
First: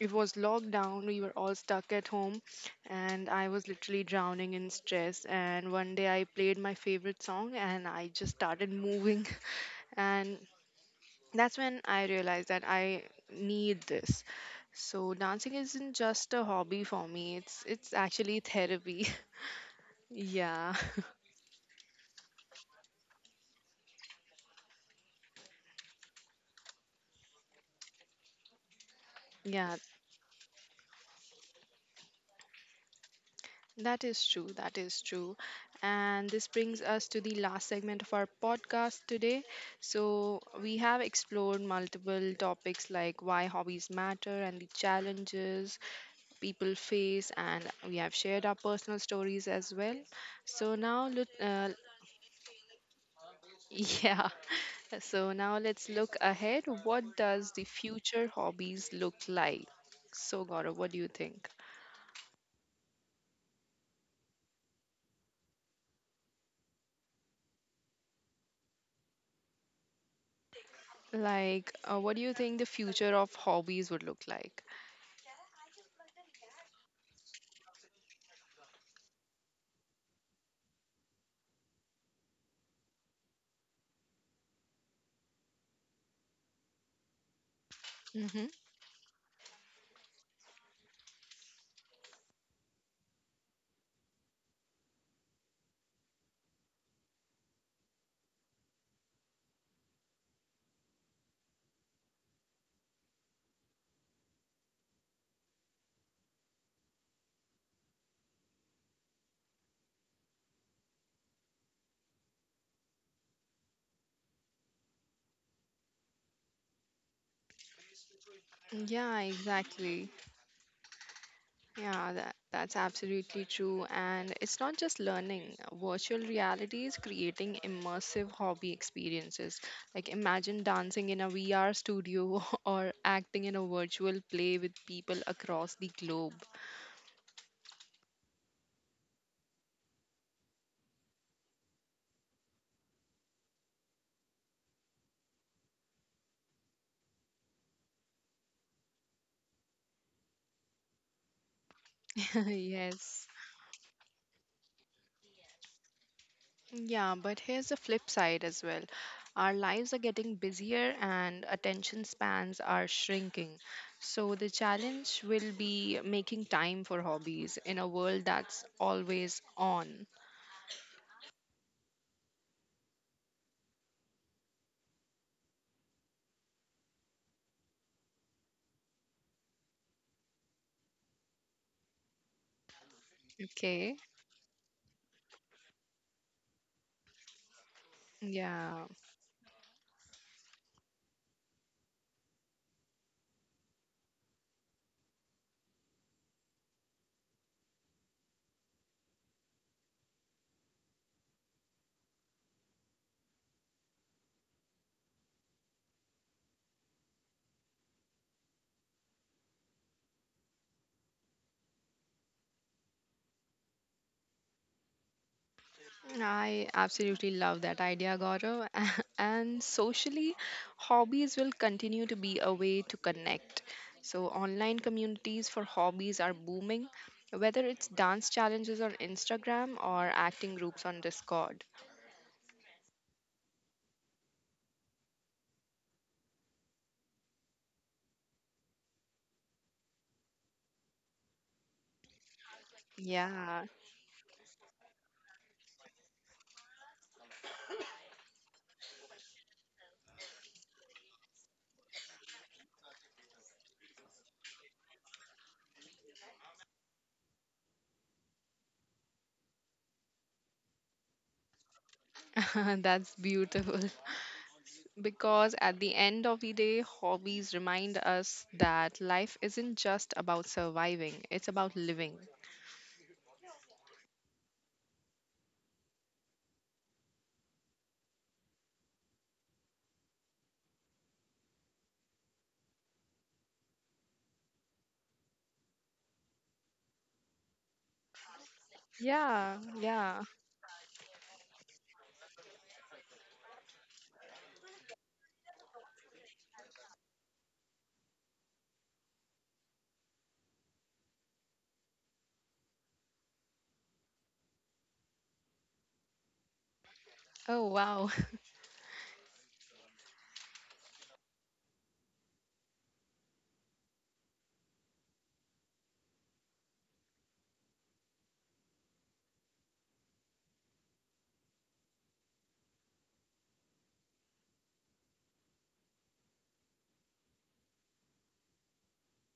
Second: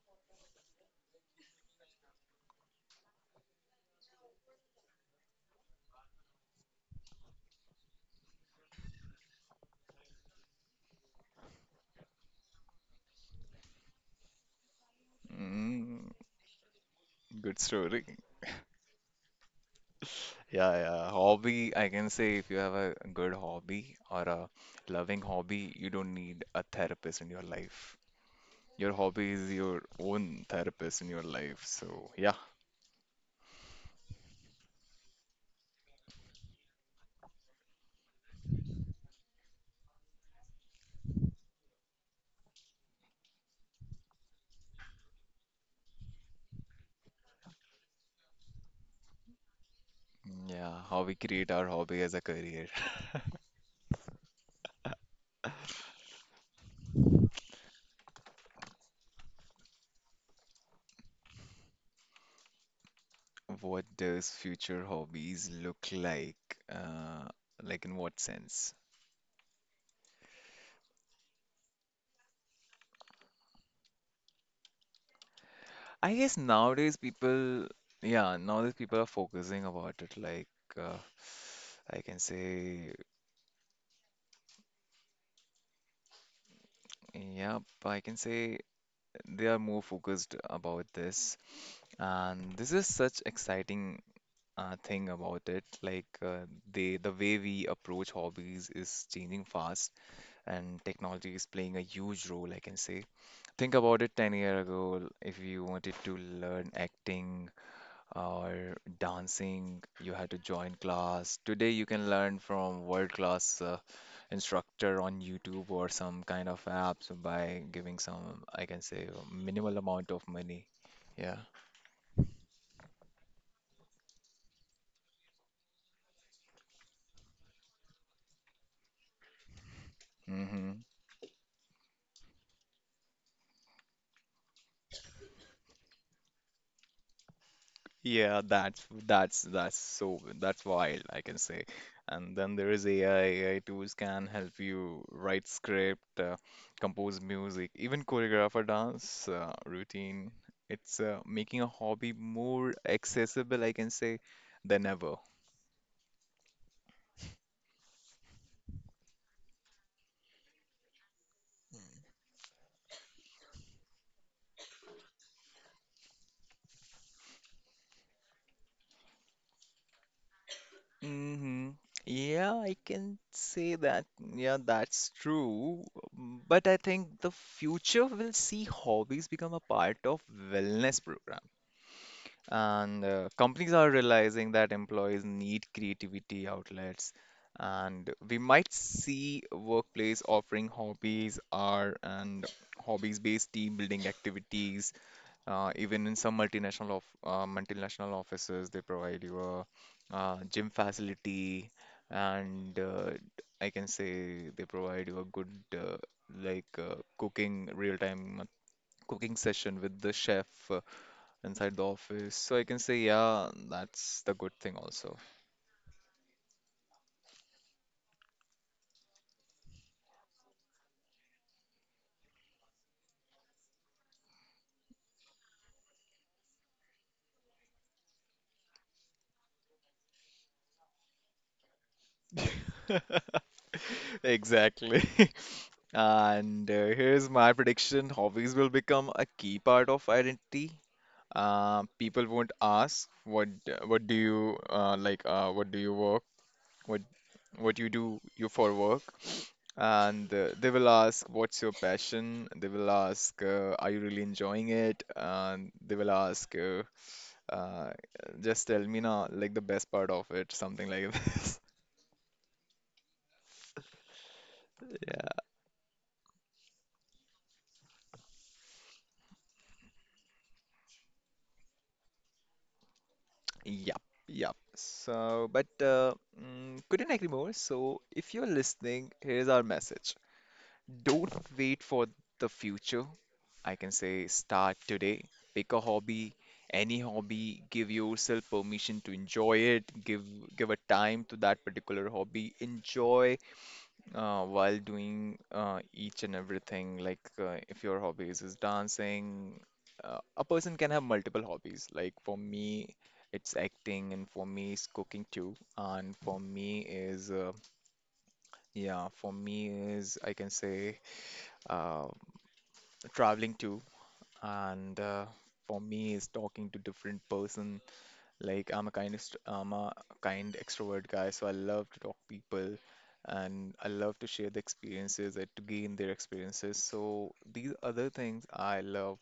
it was lockdown, we were all stuck at home, and I was literally drowning in stress. And one day I played my favorite song and I just started moving. And that's when I realized that I need this. So, dancing isn't Mm-hmm. just a hobby for me, Good it's story. actually therapy. Yeah, Yeah. yeah. Hobby, I can say if you have a good hobby or a loving hobby, you don't need a therapist in your life. Your hobby is Yeah, your own therapist in your life. So, yeah. that is true. That is true. And this brings us to the last segment of our podcast today. So, we have explored multiple topics like why hobbies matter and the challenges people face, and we have shared our personal stories as well. So, Yeah, how now, we look, create our hobby as a career. yeah. So, now let's look ahead. What does the future hobbies look like? So, Gaurav, what do you think? What does future hobbies look like? Uh, like in what sense? Like, what do you think the future of hobbies would look like? I guess nowadays people, yeah, nowadays people are focusing about it. Like, uh, I can say, yeah. I can Hmm. say they are more focused about this, and this is such exciting thing about it. They the way we approach hobbies is changing fast, and technology is playing a huge role. I can say think about it, 10 year ago if you wanted to learn acting or dancing, you had to join class. Today, you can learn from world-class instructor on YouTube or some kind of apps by giving some, I can say, Yeah, minimal exactly. amount of money. Yeah. Yeah, that, that's absolutely true. And it's not just learning, virtual reality is creating immersive hobby experiences. Like, imagine Hmm. dancing in a VR studio or acting in a virtual play with people across the globe. Yeah, that's wild, I can say. And then there is AI. AI tools can help you write script, compose music, even choreograph a dance routine. It's making a hobby more Yes. accessible, I can say, than ever. Yeah, but here's the flip side as well. Our lives are getting busier and attention spans are shrinking. So the challenge will be making time for hobbies in a world that's always on. Mm-hmm. Yeah, I can say that. Yeah, that's true. But I think the future will see hobbies become a part of wellness programs. And companies are Okay. realizing that employees need creativity outlets. And we might Yeah. see workplace offering hobbies, art, and hobbies-based team building activities. Even in some multinational offices, they provide you a gym facility, and I can say they provide you a good cooking real-time cooking session with the chef inside the office. So I can say, yeah, that's the good thing also. I absolutely love that idea, Gaurav. And socially, hobbies will continue to be a way to connect. So, online communities for hobbies are booming, whether it's dance challenges on Instagram or acting groups on Discord. Exactly. And here's my prediction. Hobbies will become a key part of identity. People won't ask what Yeah, d- what do you like what do you work what what you do you for work, and they will ask what's your passion, they will ask are you really enjoying it, and they will ask Uh, just tell me now, like the best part of it, something like this. that's beautiful. Yeah. Because at the end of the day, hobbies remind us that life isn't just about surviving, it's about living. Yup, yup. So, couldn't agree more. So, if you're listening, here's our message. Don't wait for the future. I can say start today. Pick a hobby, any hobby. Give yourself permission to Yeah, enjoy it. yeah. Give a time to that particular hobby. Enjoy while doing each and everything, like if your hobbies is dancing, a person can have multiple hobbies. Like for me, it's acting, and for me, it's cooking too. And for me is Oh, wow. yeah, for me is I can say uh, traveling too. And for me is talking to different person, like I'm a kind extrovert guy, so I love to talk people, and I love to share the experiences and to gain their experiences. So these other things I love.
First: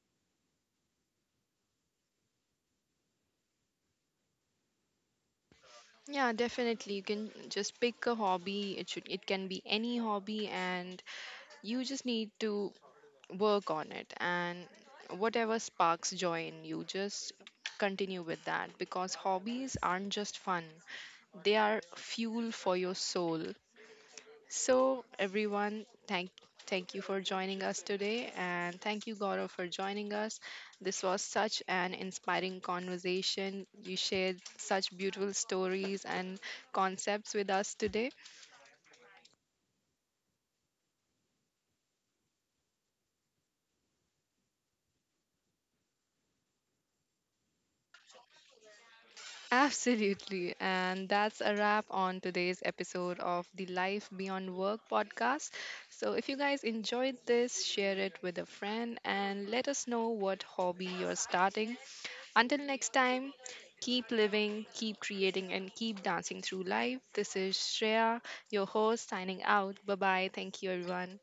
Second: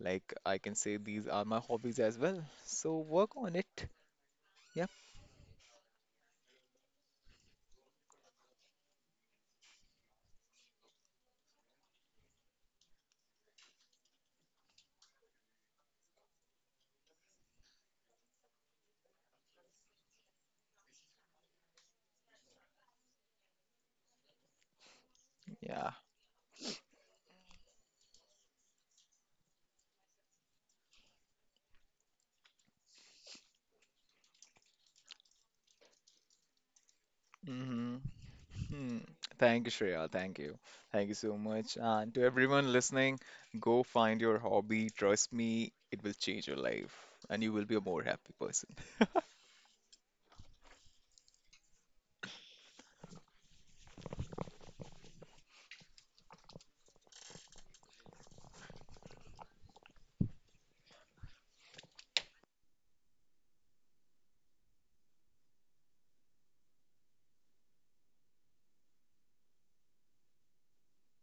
Like I can say these are my hobbies as well. So work on it. Yep. Yeah, definitely. You can just pick a hobby. It should it can be any hobby, and you just need to work on it, and whatever sparks joy in you, just continue with that, because hobbies aren't just fun. They are fuel for your soul. So, everyone, Yeah. Thank you for joining us today, and thank you, Gaurav, for joining us. This was such an inspiring conversation. You shared such beautiful stories and concepts with us Hmm. today. Hmm. Thank you, Shreya. Thank you. Thank you so much. And to everyone listening, go find your hobby. Trust me, it will change your life, and you will be a more happy person. Absolutely, and that's a wrap on today's episode of the Life Beyond Work podcast. So, if you guys enjoyed this, share it with a friend and let us know what hobby you're starting. Until next time, keep living, keep creating, and keep dancing through life. This is Shreya, your host, signing out. Bye bye. Thank you, everyone.